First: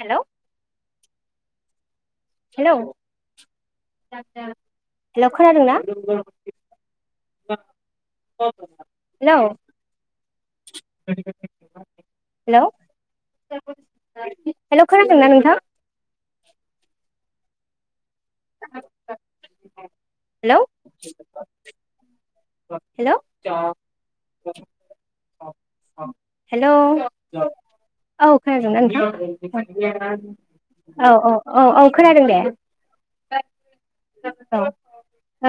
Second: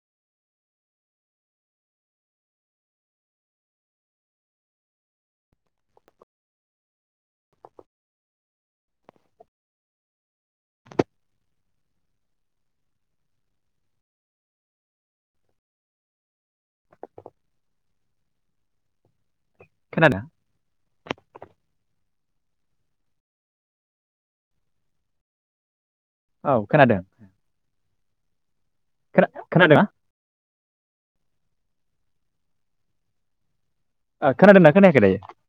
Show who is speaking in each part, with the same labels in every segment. Speaker 1: Hello hello hello खोनादोंना [unintelligible] hello hello hello खोनादोंना नोंथां?
Speaker 2: [inaudible]
Speaker 1: [inaudible]
Speaker 2: खोनादों
Speaker 1: हेलौ हेलौ
Speaker 2: औ
Speaker 1: हेलौ
Speaker 2: खोनादों
Speaker 1: औ खोनादों ना
Speaker 2: खोना खोनादों
Speaker 1: नोंथां औ औ औ औ खोनादों दे
Speaker 2: ओ,
Speaker 1: औ
Speaker 2: खोनादोंना खोनायाखै दायो
Speaker 1: ओ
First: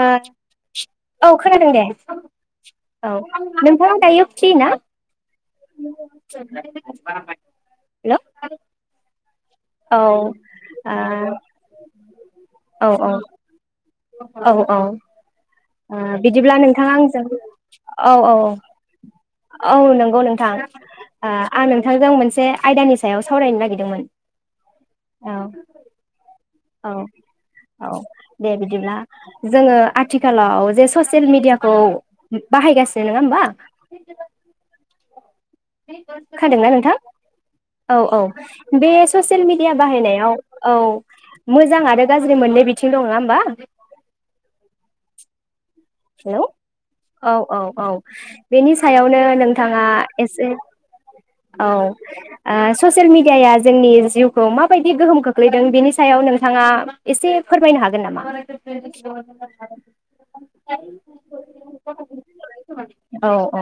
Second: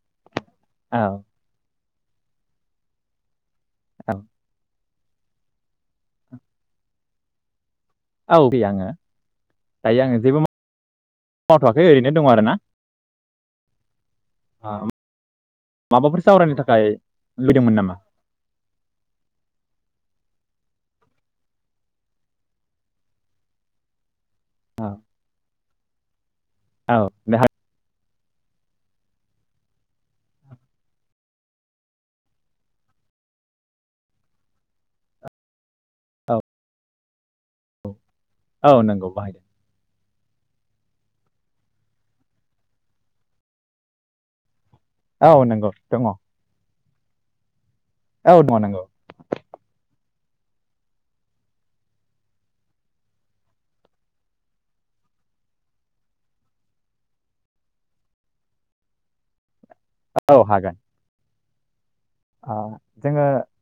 Speaker 1: औ खोनादों दे औ नोंथाङा
Speaker 2: औ
Speaker 1: दायो फ्रि ना? [unintelligible] हेलौ
Speaker 2: औ फै आङो दायो आङो जेबो
Speaker 1: औ आ
Speaker 2: मावथ'वाखै ओरैनो दङ आरो ना
Speaker 1: औ औ औ
Speaker 2: ओ,
Speaker 1: औ आ
Speaker 2: माबाफोर सावरायनो
Speaker 1: बिदिब्ला नों
Speaker 2: थाखाय
Speaker 1: नोंथाङा आंजों
Speaker 2: लुबैदोंमोन नामा
Speaker 1: औ औ औ औ नंगौ नोंथां। आ आं नोंथांजों मोनसे आयदानि सायाव सावरायनो नागिरदोंमोन। औ औ
Speaker 2: दे हा-
Speaker 1: औ दे बिदिब्ला जोङो आथिखालाव जे ससियेल मिडियाखौ बाहायगासिनो नोङा होमबा
Speaker 2: औ
Speaker 1: खोनादोंना नोंथां? औ औ
Speaker 2: औ
Speaker 1: बे
Speaker 2: नंगौ बाहायदों
Speaker 1: ससियेल मिडिया बाहायनाया औ औ मोजां आरो गाज्रि मोननै बिथिं दं नोङा होमबा
Speaker 2: औ नोंगौ
Speaker 1: हेलौ औ औ औ
Speaker 2: दङ
Speaker 1: बेनि
Speaker 2: नंगौ
Speaker 1: सायावनो नोंथाङा एसे औ ओ ससियेल मिडियाया जोंनि जिउखौ माबायदि गोहोम खोख्लैदों बेनि सायाव नोंथाङा एसे फोरमायनो हागोन नामा?
Speaker 2: औ हागोन। आं जों
Speaker 1: औ
Speaker 2: ओ
Speaker 1: औ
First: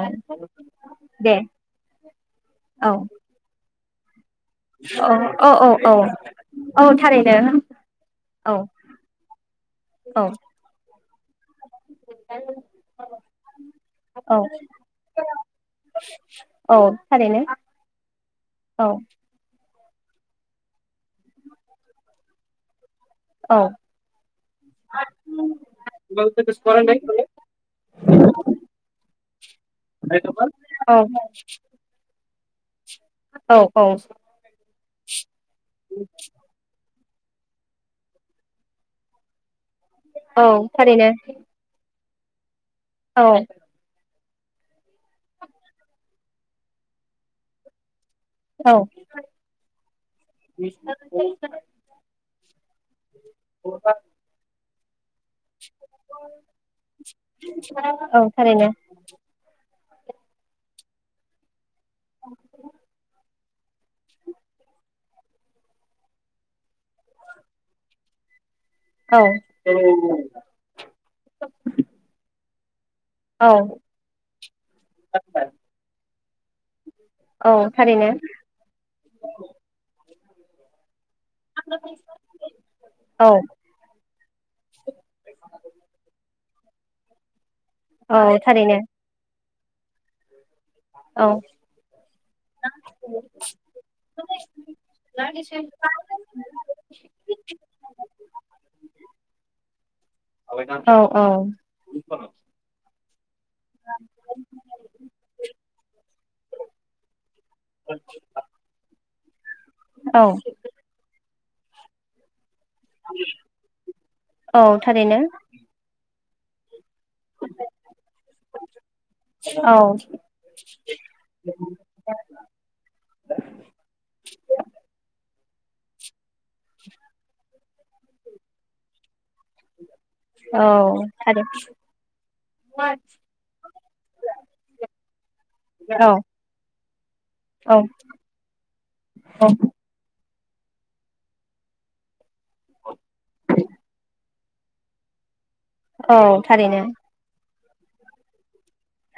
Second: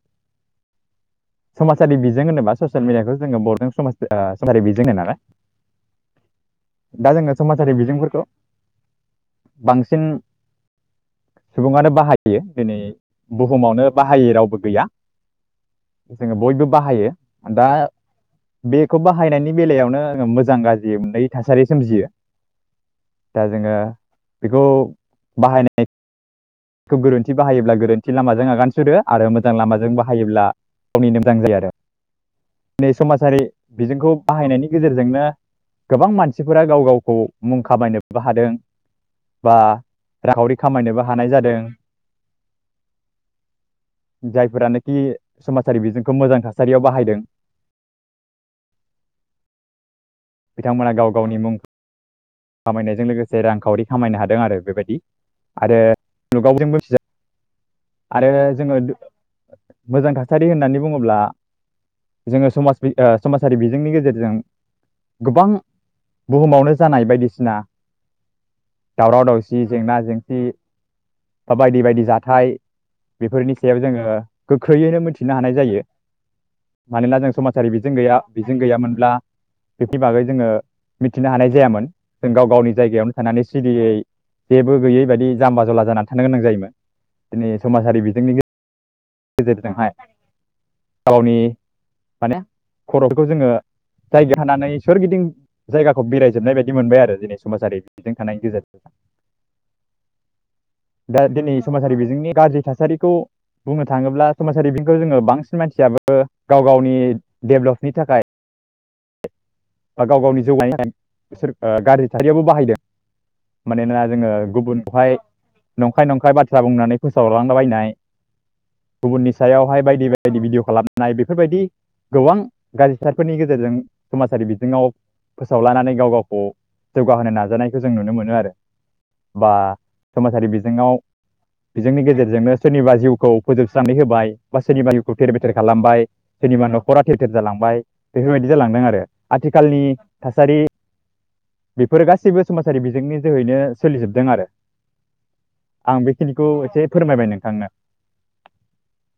Speaker 1: दे
Speaker 2: समाजारि बिजों होनोबा। ससेल
Speaker 1: औ
Speaker 2: मिडियाखौ जोङो बरदों। [unintelligible]
Speaker 1: औ औ औ औ औ
Speaker 2: दा जोङो
Speaker 1: थारैनो
Speaker 2: समाजारि बिजोंफोरखौ
Speaker 1: औ
Speaker 2: बांसिन
Speaker 1: औ।
Speaker 2: सुबुङानो बाहायो दिनै बुहुमावनो बाहायै
Speaker 1: औ
Speaker 2: रावबो गैया। जोङो बयबो
Speaker 1: औ
Speaker 2: बाहायो
Speaker 1: थारैनो
Speaker 2: दा
Speaker 1: औ
Speaker 2: बेखौ बाहायनायनि बेलायावनो मोजां गाज्रि मोननै थासारि सोमजियो। दा जोङो बेखौ बाहायनाय खौ गोरोन्थि बाहायोब्ला गोरोन्थि लामाजों आगान सुरो आरो मोजां लामाजों बाहायोब्ला
Speaker 1: औ
Speaker 2: गावनि मोजां जायो आरो। नै समाजारि
Speaker 1: औ औ
Speaker 2: बिजोंखौ बाहायनायनि गेजेरजोंनो गोबां मानसिफोरा गाव गाव खौ मुं खामायनोबो हादों। बा
Speaker 1: औ
Speaker 2: रांखावरि खामायनोबो
Speaker 1: थारैनो
Speaker 2: हानाय जादों। [inaudible]
Speaker 1: औ
Speaker 2: जायफोरानोखि समाजारि बिजोंखौ मोजां थासारियाव बाहायदों। बिथांमोना गाव गावनि मुं
Speaker 1: औ
Speaker 2: खामायनायजों लोगोसे रांखावरि खामायनो हादों आरो बेबायदि आरो मुलुगाव जोंबो मिथिजा
Speaker 1: औ
Speaker 2: आरो
Speaker 1: थारैनो।
Speaker 2: जोङो मोजां थासारि होननानै बुङोब्ला जोङो समाज समाज [unintelligible] नि गेजेरजों गोबां बुहुमावनो जानाय बायदिसिन सिना।
Speaker 1: औ
Speaker 2: दावराव दावसि जेंना जेंसि बा बायदि बायदि जाथाय
Speaker 1: औ
Speaker 2: बेफोरनि सायाव जोङो गोख्रैयैनो मोनथिनो हानाय जायो। मानोना जों
Speaker 1: औ
Speaker 2: समाजारि बिजों
Speaker 1: थारैनो
Speaker 2: गैया बिजों गैयामोनब्ला बेकनि बागै। जोङो मिथिनो हानाय जायामोन। जों गाव गावनि जायगायावनो
Speaker 1: औ
Speaker 2: थानानै सिरियै जेबो गैयै बायदि जाम्बा जला जानानै था जायोमोन दि
Speaker 1: औ थारैनो
Speaker 2: [unintelligible]
Speaker 1: औ
Speaker 2: गावनि माने खर'फोरखौ जोङो जायगा हानानै सोरगिदिं जायगाखौ बेरायजोबनाय बायदि [unintelligible]
Speaker 1: औ
Speaker 2: थानाय
Speaker 1: औ
Speaker 2: दिनै समाजारि बिजोंनि गाज्रि थासारि [unintelligible] बुंनो थाङोब्ला समाजारि बिंखौ जोङो बांसिन मानसियाबो गाव गावनि डेभेलपनि थाखाय बा
Speaker 1: औ
Speaker 2: गाव गावनि जौगानाय [unintelligible] बिसोर ओ गाज्रि थारियाबो बाहायदों मानोना जोङो गुबुनखौहाय
Speaker 1: थारैनो औ थारै
Speaker 2: नंखाय नंखा बाथ्रा बुंनानै फोसावलांलाबायनाय गुबुननि
Speaker 1: औ थारैनो
Speaker 2: सायावहाय
Speaker 1: औ
Speaker 2: बायदि बायदि भिडिय' खालामनाय बेफोरबायदि गोबां गाज्रि सारफोरनि गेजेरजों समाजारि बिथिङाव फोसाव लानानै गाव गाव जौगाहोनो नाजानाय गो जों नुनो मोन आरो बा समाजारि
Speaker 1: औ
Speaker 2: बिजोङाव बिजोंनि गेजेरजोंनो सोरनिबा जिउखौ फोजोबस्रनानै होबाय बा सोरनिबा जिउखौ थेर बेथेर खालामबाय सोरनिबा न'खरा थेर थेर जालांबाय बेफोरबायदि जालांदों आरो आथिखालनि थासारि बेफोर गासिबो समाजारि बिजोंनि [unintelligible] सोलि जोबदों आरो आं
Speaker 1: औ
Speaker 2: बेखिनिखौ
Speaker 1: थारैनो
Speaker 2: एसे फोरमायबाय नोंथांनो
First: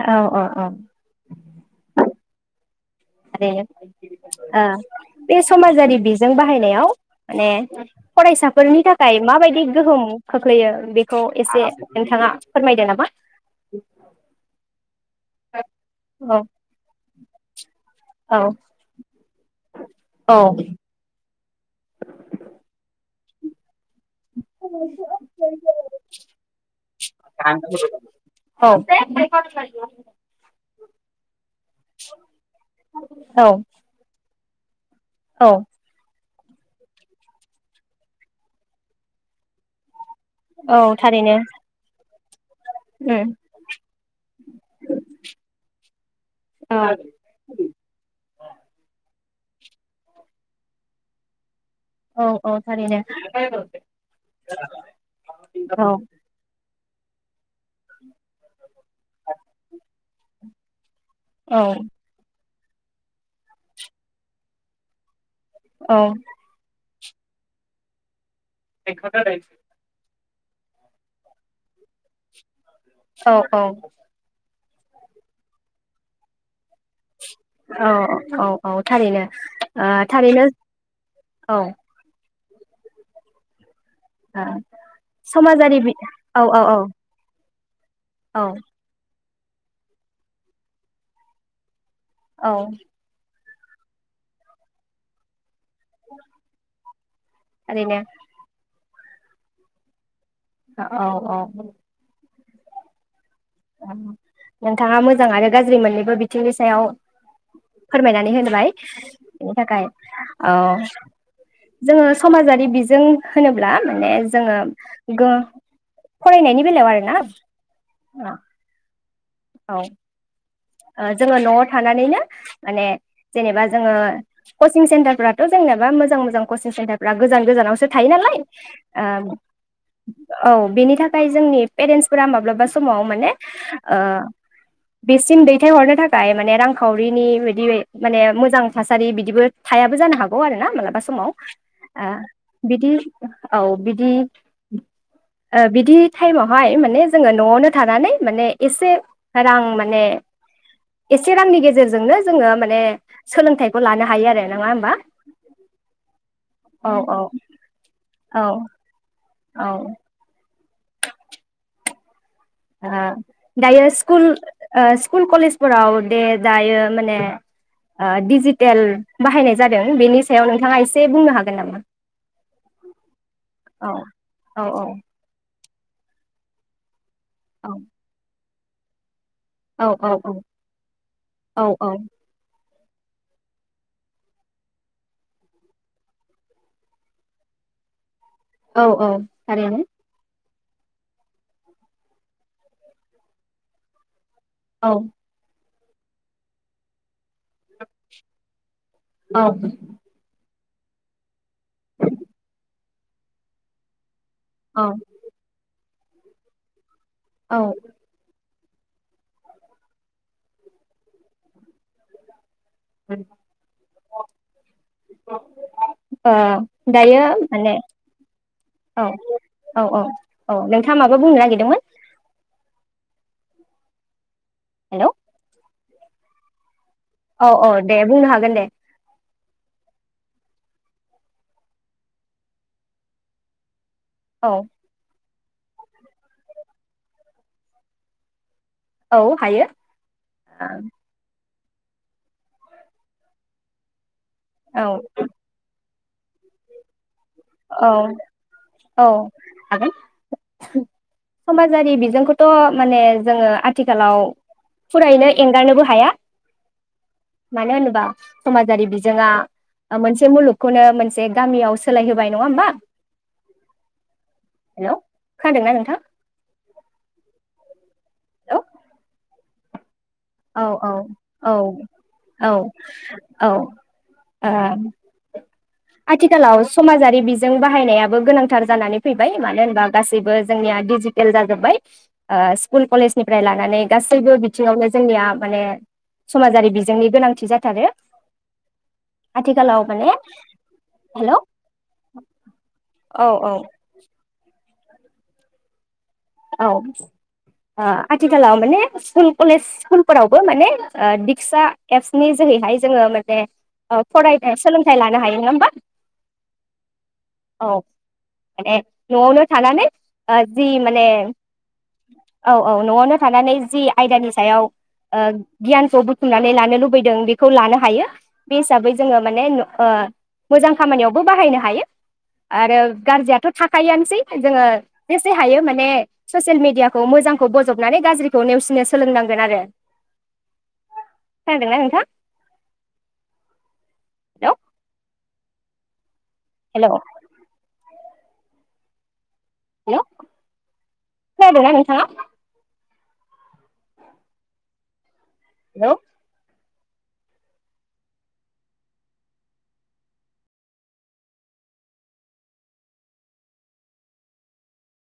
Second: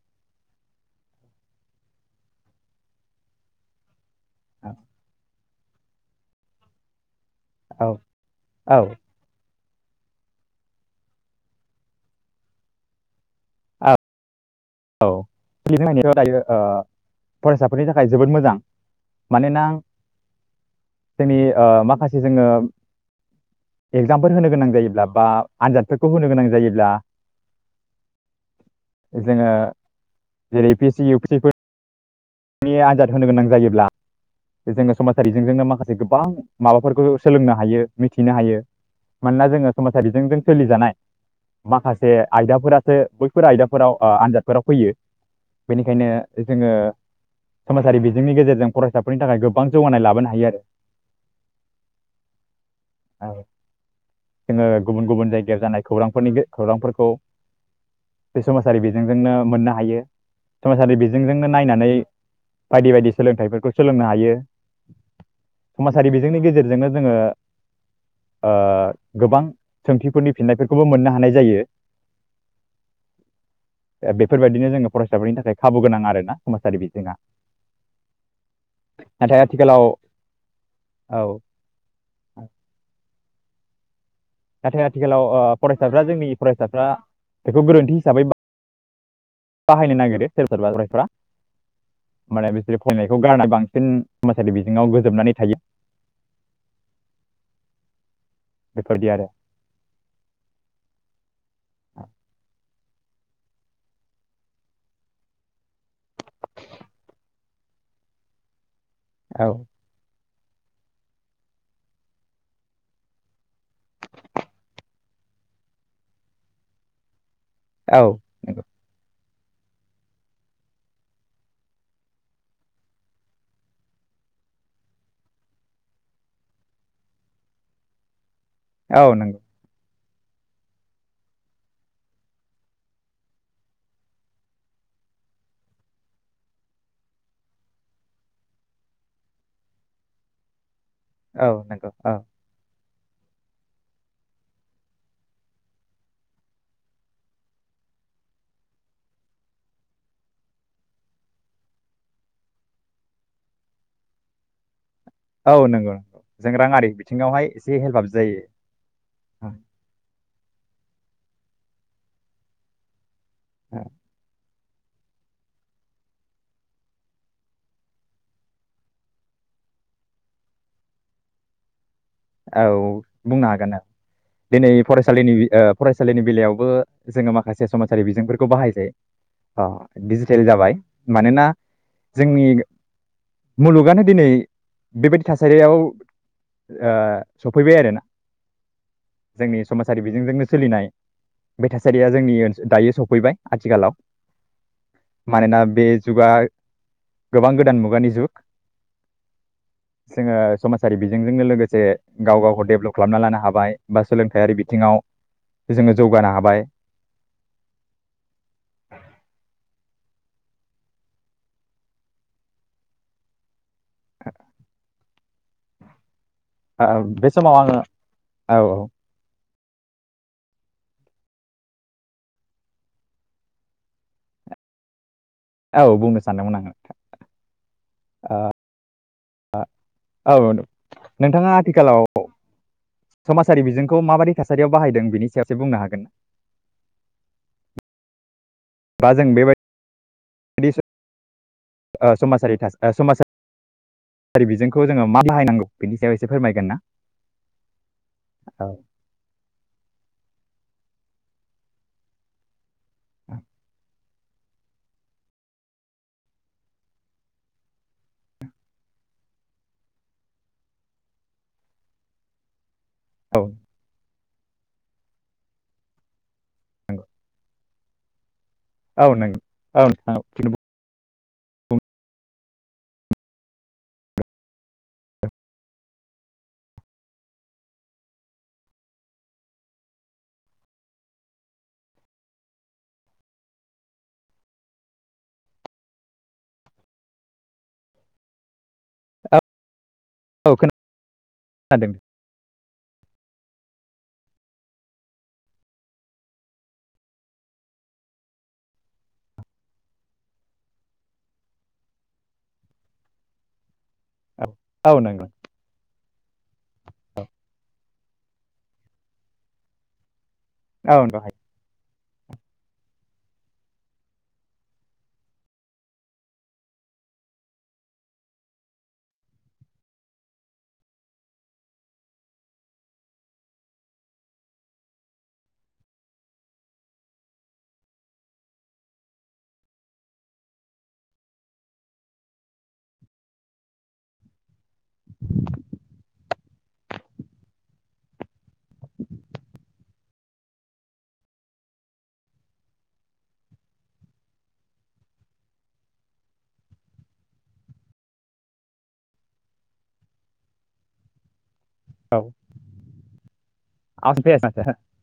Speaker 1: औ औ औ आरोे आ बे समाजारि बिजों बाहायनायाव माने
Speaker 2: औ
Speaker 1: फरायसाफोरनि
Speaker 2: औ
Speaker 1: थाखाय माबायदि गोहोम खोख्लैयो बेखौ एसे नोंथाङा फोरमायदो नामा
Speaker 2: औ [unintelligible]
Speaker 1: औ
Speaker 2: दायो ओ फरायसाफोरनि थाखाय जोबोद मोजां मानोना जोंनि ओ माखासे जोङो एग्जामफोर होनो गोनां जायोब्ला बा आनजादफोरखौ होनो गोनां जायोब्ला
Speaker 1: औ
Speaker 2: जोङो जेरै पि सि इउ पि फोर
Speaker 1: [inaudible]
Speaker 2: नि आनजाद होनो गोनां
Speaker 1: औ
Speaker 2: जायोब्ला जोङो समाजारि
Speaker 1: औ
Speaker 2: [unintelligible] माखासे गोबां माबाफोरखौ सोलोंनो हायो मिथिनो हायो मानोना जोङो समाज सा बिजोंजों सोलिजानाय
Speaker 1: औ थारैनो
Speaker 2: माखासे आयदाफोरासो
Speaker 1: उम
Speaker 2: बैफोर आयदाफोराव आ आनजादफोराव फैयो बेनिखायनो जोङो
Speaker 1: औ
Speaker 2: समाजारि बिजोंनि गेजेरजों फरायसाफोरनि थाखाय गोबां जौगानाय लाबोनो हायो आरो
Speaker 1: औ औ थारैनो
Speaker 2: औ जोङो गुबुन गुबुन जायगायाव जानाय
Speaker 1: औ
Speaker 2: खौरांफोरनि गो खौरांफोर‌ खौ बे सम सारि बिजोंजोंनो मोननो हायो समाजारि बिजोंजोंनो नायनानै बायदि बायदि सोलोंथाइफोरखौ सोलोंनो हायो।
Speaker 1: औ
Speaker 2: समाजारि बिजोंनि गेजेरजोंनो जोङो ओ गोबां सोंथिफोरनि फिननायफोरखौबो मोननो हानाय जायो।
Speaker 1: औ औ
Speaker 2: बिदिनो जोङो फरायसाफोरनि थाखाय खाबु गोनां आरो ना समोमाजारि बिजोङा
Speaker 1: औ औ औ थारैनो
Speaker 2: नाथाय आथिखालाव
Speaker 1: ओ थारैनो औ
Speaker 2: औ
Speaker 1: ओ
Speaker 2: नाथाय आथिखालाव ओ
Speaker 1: समाजारि बि
Speaker 2: फरायसाफ्रा जोंनि
Speaker 1: औ औ
Speaker 2: फरायसाफ्रा बेखौ गोरोन्थि हिसाबै
Speaker 1: औ
Speaker 2: बाहायनो नागिरो सोर सोरबा लाग्राफ्रा
Speaker 1: औ
Speaker 2: माने बिसोरो फैनायखौ गारना बां साबसिन समाजारि बिजोङाव गोजोमनानै थायो।
Speaker 1: थारैनो
Speaker 2: बेफोरदि आरो
Speaker 1: औ औ नोंथाङा मोजां आरो गाज्रि मोननैबो बिथिंनि सायाव फोरमायनानै होनबाय
Speaker 2: आरो
Speaker 1: बेनि थाखाय औ जोङो समाजारि बिजों होनोब्ला माने जोङो फरायनायनि बेलायाव आरो ना
Speaker 2: औ।
Speaker 1: औ ओ जोङो न'आव थानानैनो माने जेनेबा जोङो कचिं सेन्टारफ्राथ' जेनेबा मोजां मोजां कचिं सेन्टारफ्रा गोजान गोजानावसो थायो नालाय
Speaker 2: औ
Speaker 1: ओ
Speaker 2: नंगौ ।
Speaker 1: औ बेनि थाखाय जोंनि पेरेन्टसफोरा माब्लाबा समाव माने ओ बेसिम दै थायहरनो थाखाय माने रांखावरिनि बिदि माने मोजां थासारि बिदिबो थायाबो जानो हागौ आरो ना मालाबा स समाव
Speaker 2: औ नंगौ
Speaker 1: ओ
Speaker 2: औ
Speaker 1: बिदि औ बिदि बिदि टाइमावहाय माने जोङो न'आवनो थानानै माने एसे रां माने एसे रांनि गेजेरजोंनो जोङो माने सोलोंथाइखौ लानो हायो आरो नङा होनबा
Speaker 2: औ नंगौ जों राङारि
Speaker 1: औ
Speaker 2: बिथिङावहाय एसे हेल्प आब जायो
Speaker 1: औ औ ओ दायो स्कुल ओ स्कुल कलेजफोराव दे दायो माने ओ डिजिटेल बाहायनाय जादों बेनि सायाव नोंथाङा एसे बुंनो हागोन नामा
Speaker 2: औ बुंनो हागोन ओं
Speaker 1: औ औ
Speaker 2: दिनै
Speaker 1: औ
Speaker 2: फरायसालिनि ओ फरायसालिनि बेलायावबो जोङो माखासे
Speaker 1: औ
Speaker 2: समाजारि बिजोंफोरखौ खौ बाहायजायो ओ
Speaker 1: औ औ औ
Speaker 2: डिजिटेल जाबाय मानोना
Speaker 1: औ औ
Speaker 2: जोंनि मुलुगानो दिनै बेबायदि थासारियाव ओ सफैबाय आरोना
Speaker 1: औ औ
Speaker 2: जोंनि
Speaker 1: थारैनो
Speaker 2: समाजारि बिजोंजोंनो सोलिनाय बे थासारिया जोंनि दायो सफैबाय आथिखालाव
Speaker 1: औ
Speaker 2: मानोना बे जुगार गोबां गोदान मुगानि जुग
Speaker 1: औ
Speaker 2: जोङो समाज फारि बिजोंजोंनो लोगो जे गाव गावखौ डेभेलप खालामना लानो हाबाय बा सोलोंथाइयारि
Speaker 1: औ
Speaker 2: बिथिङाव जोङो जौगानो हाबाय
Speaker 1: औ
Speaker 2: [inaudible]
Speaker 1: [inaudible]
Speaker 2: [unintelligible]
Speaker 1: [unintelligible] ओ दायो
Speaker 2: बे समाव
Speaker 1: माने
Speaker 2: आङो
Speaker 1: औ औ औ औ नोंथाङा माबा बुंनो नागिरदोंमोन हेलौ
Speaker 2: औ बुंनो सानदोंमोन आं नोंथां
Speaker 1: औ औ दे बुंनो हागोन दे
Speaker 2: आ औ नोंथाङा आथिखालाव समाजारि बिजों खौ माबोरै
Speaker 1: औ
Speaker 2: थासारियाव बाहायदों बेनि सायाव एसे बुंनो हागोन। बा
Speaker 1: औ
Speaker 2: जों
Speaker 1: हायो आ
Speaker 2: ओ समासारि थास समासा रि
Speaker 1: औ
Speaker 2: बिजोंखौ जोंङो मा बाहायनांगौ। बिनि सायाव इसे फोरमायगोन ना।
Speaker 1: औ औ हागोन। समाजारि बिजोंखोथ माने जोंङो आथिखालाव फुरायैनो एंगारनोबो हाया मानो होनोबा समाजारि बिजोङा ओ मोनसे मुलुगखौनो मोनसे गामियाव सोलाय होबाय। नंआ ओमबा
Speaker 2: औ
Speaker 1: हेलौ खोनादोंना नोंथां [unintelligible]
Speaker 2: औ नों औ नों
Speaker 1: औ औ औ औ औ ओ आथिखालाव समाजारि बिजों बाहायनायाबो गोनांथार जानानै फैबाय मानो होनबा गासैबो जोंनिया दिडिजिटेल जाजोब्बाय ओ स्कुल कलेजनिफ्राय लानानै गासैबो बिथिङावनो जोंनिया माने समाजारि बिजोंनि गोनांथि जाथारो
Speaker 2: औ
Speaker 1: आथिखालाव। माने
Speaker 2: औ
Speaker 1: हेलौ
Speaker 2: खोनादों
Speaker 1: औ औ औ आथिखालाव माने स्कुल कलेज स्कुलफोरावबो माने दिक्सा एप्सनि जोहैहाय जोंङो माने
Speaker 2: औ
Speaker 1: फराय
Speaker 2: औ
Speaker 1: सोलोंथाय लानो
Speaker 2: नंगौ
Speaker 1: हायो नङा होमबा। औ ए नआवनो थानानै जि
Speaker 2: औ
Speaker 1: माने
Speaker 2: नंगौ
Speaker 1: औ औ नआवनो थानानै जि आयदानि सायाव गियानखौ बुथुमनानै लानो लुबैदों बेखौ लानो हायो बे हिसाबै जोंङो माने मोजां खामानियावबो बाहायनो हायो आरो गाज्रियाथ थाखायो आनोसै जोंङो जेसे हायो माने ससियेल मिडियाखौ मोजांखौ बजबनानै गाज्रिखौ नेवसिनो सोलोंनांगोन आरो खोनादोंना नोंथां हेलौ हेलौ हेलौ खोनादों ना नोंथाङा हेलौ
Speaker 2: औ [unintelligible]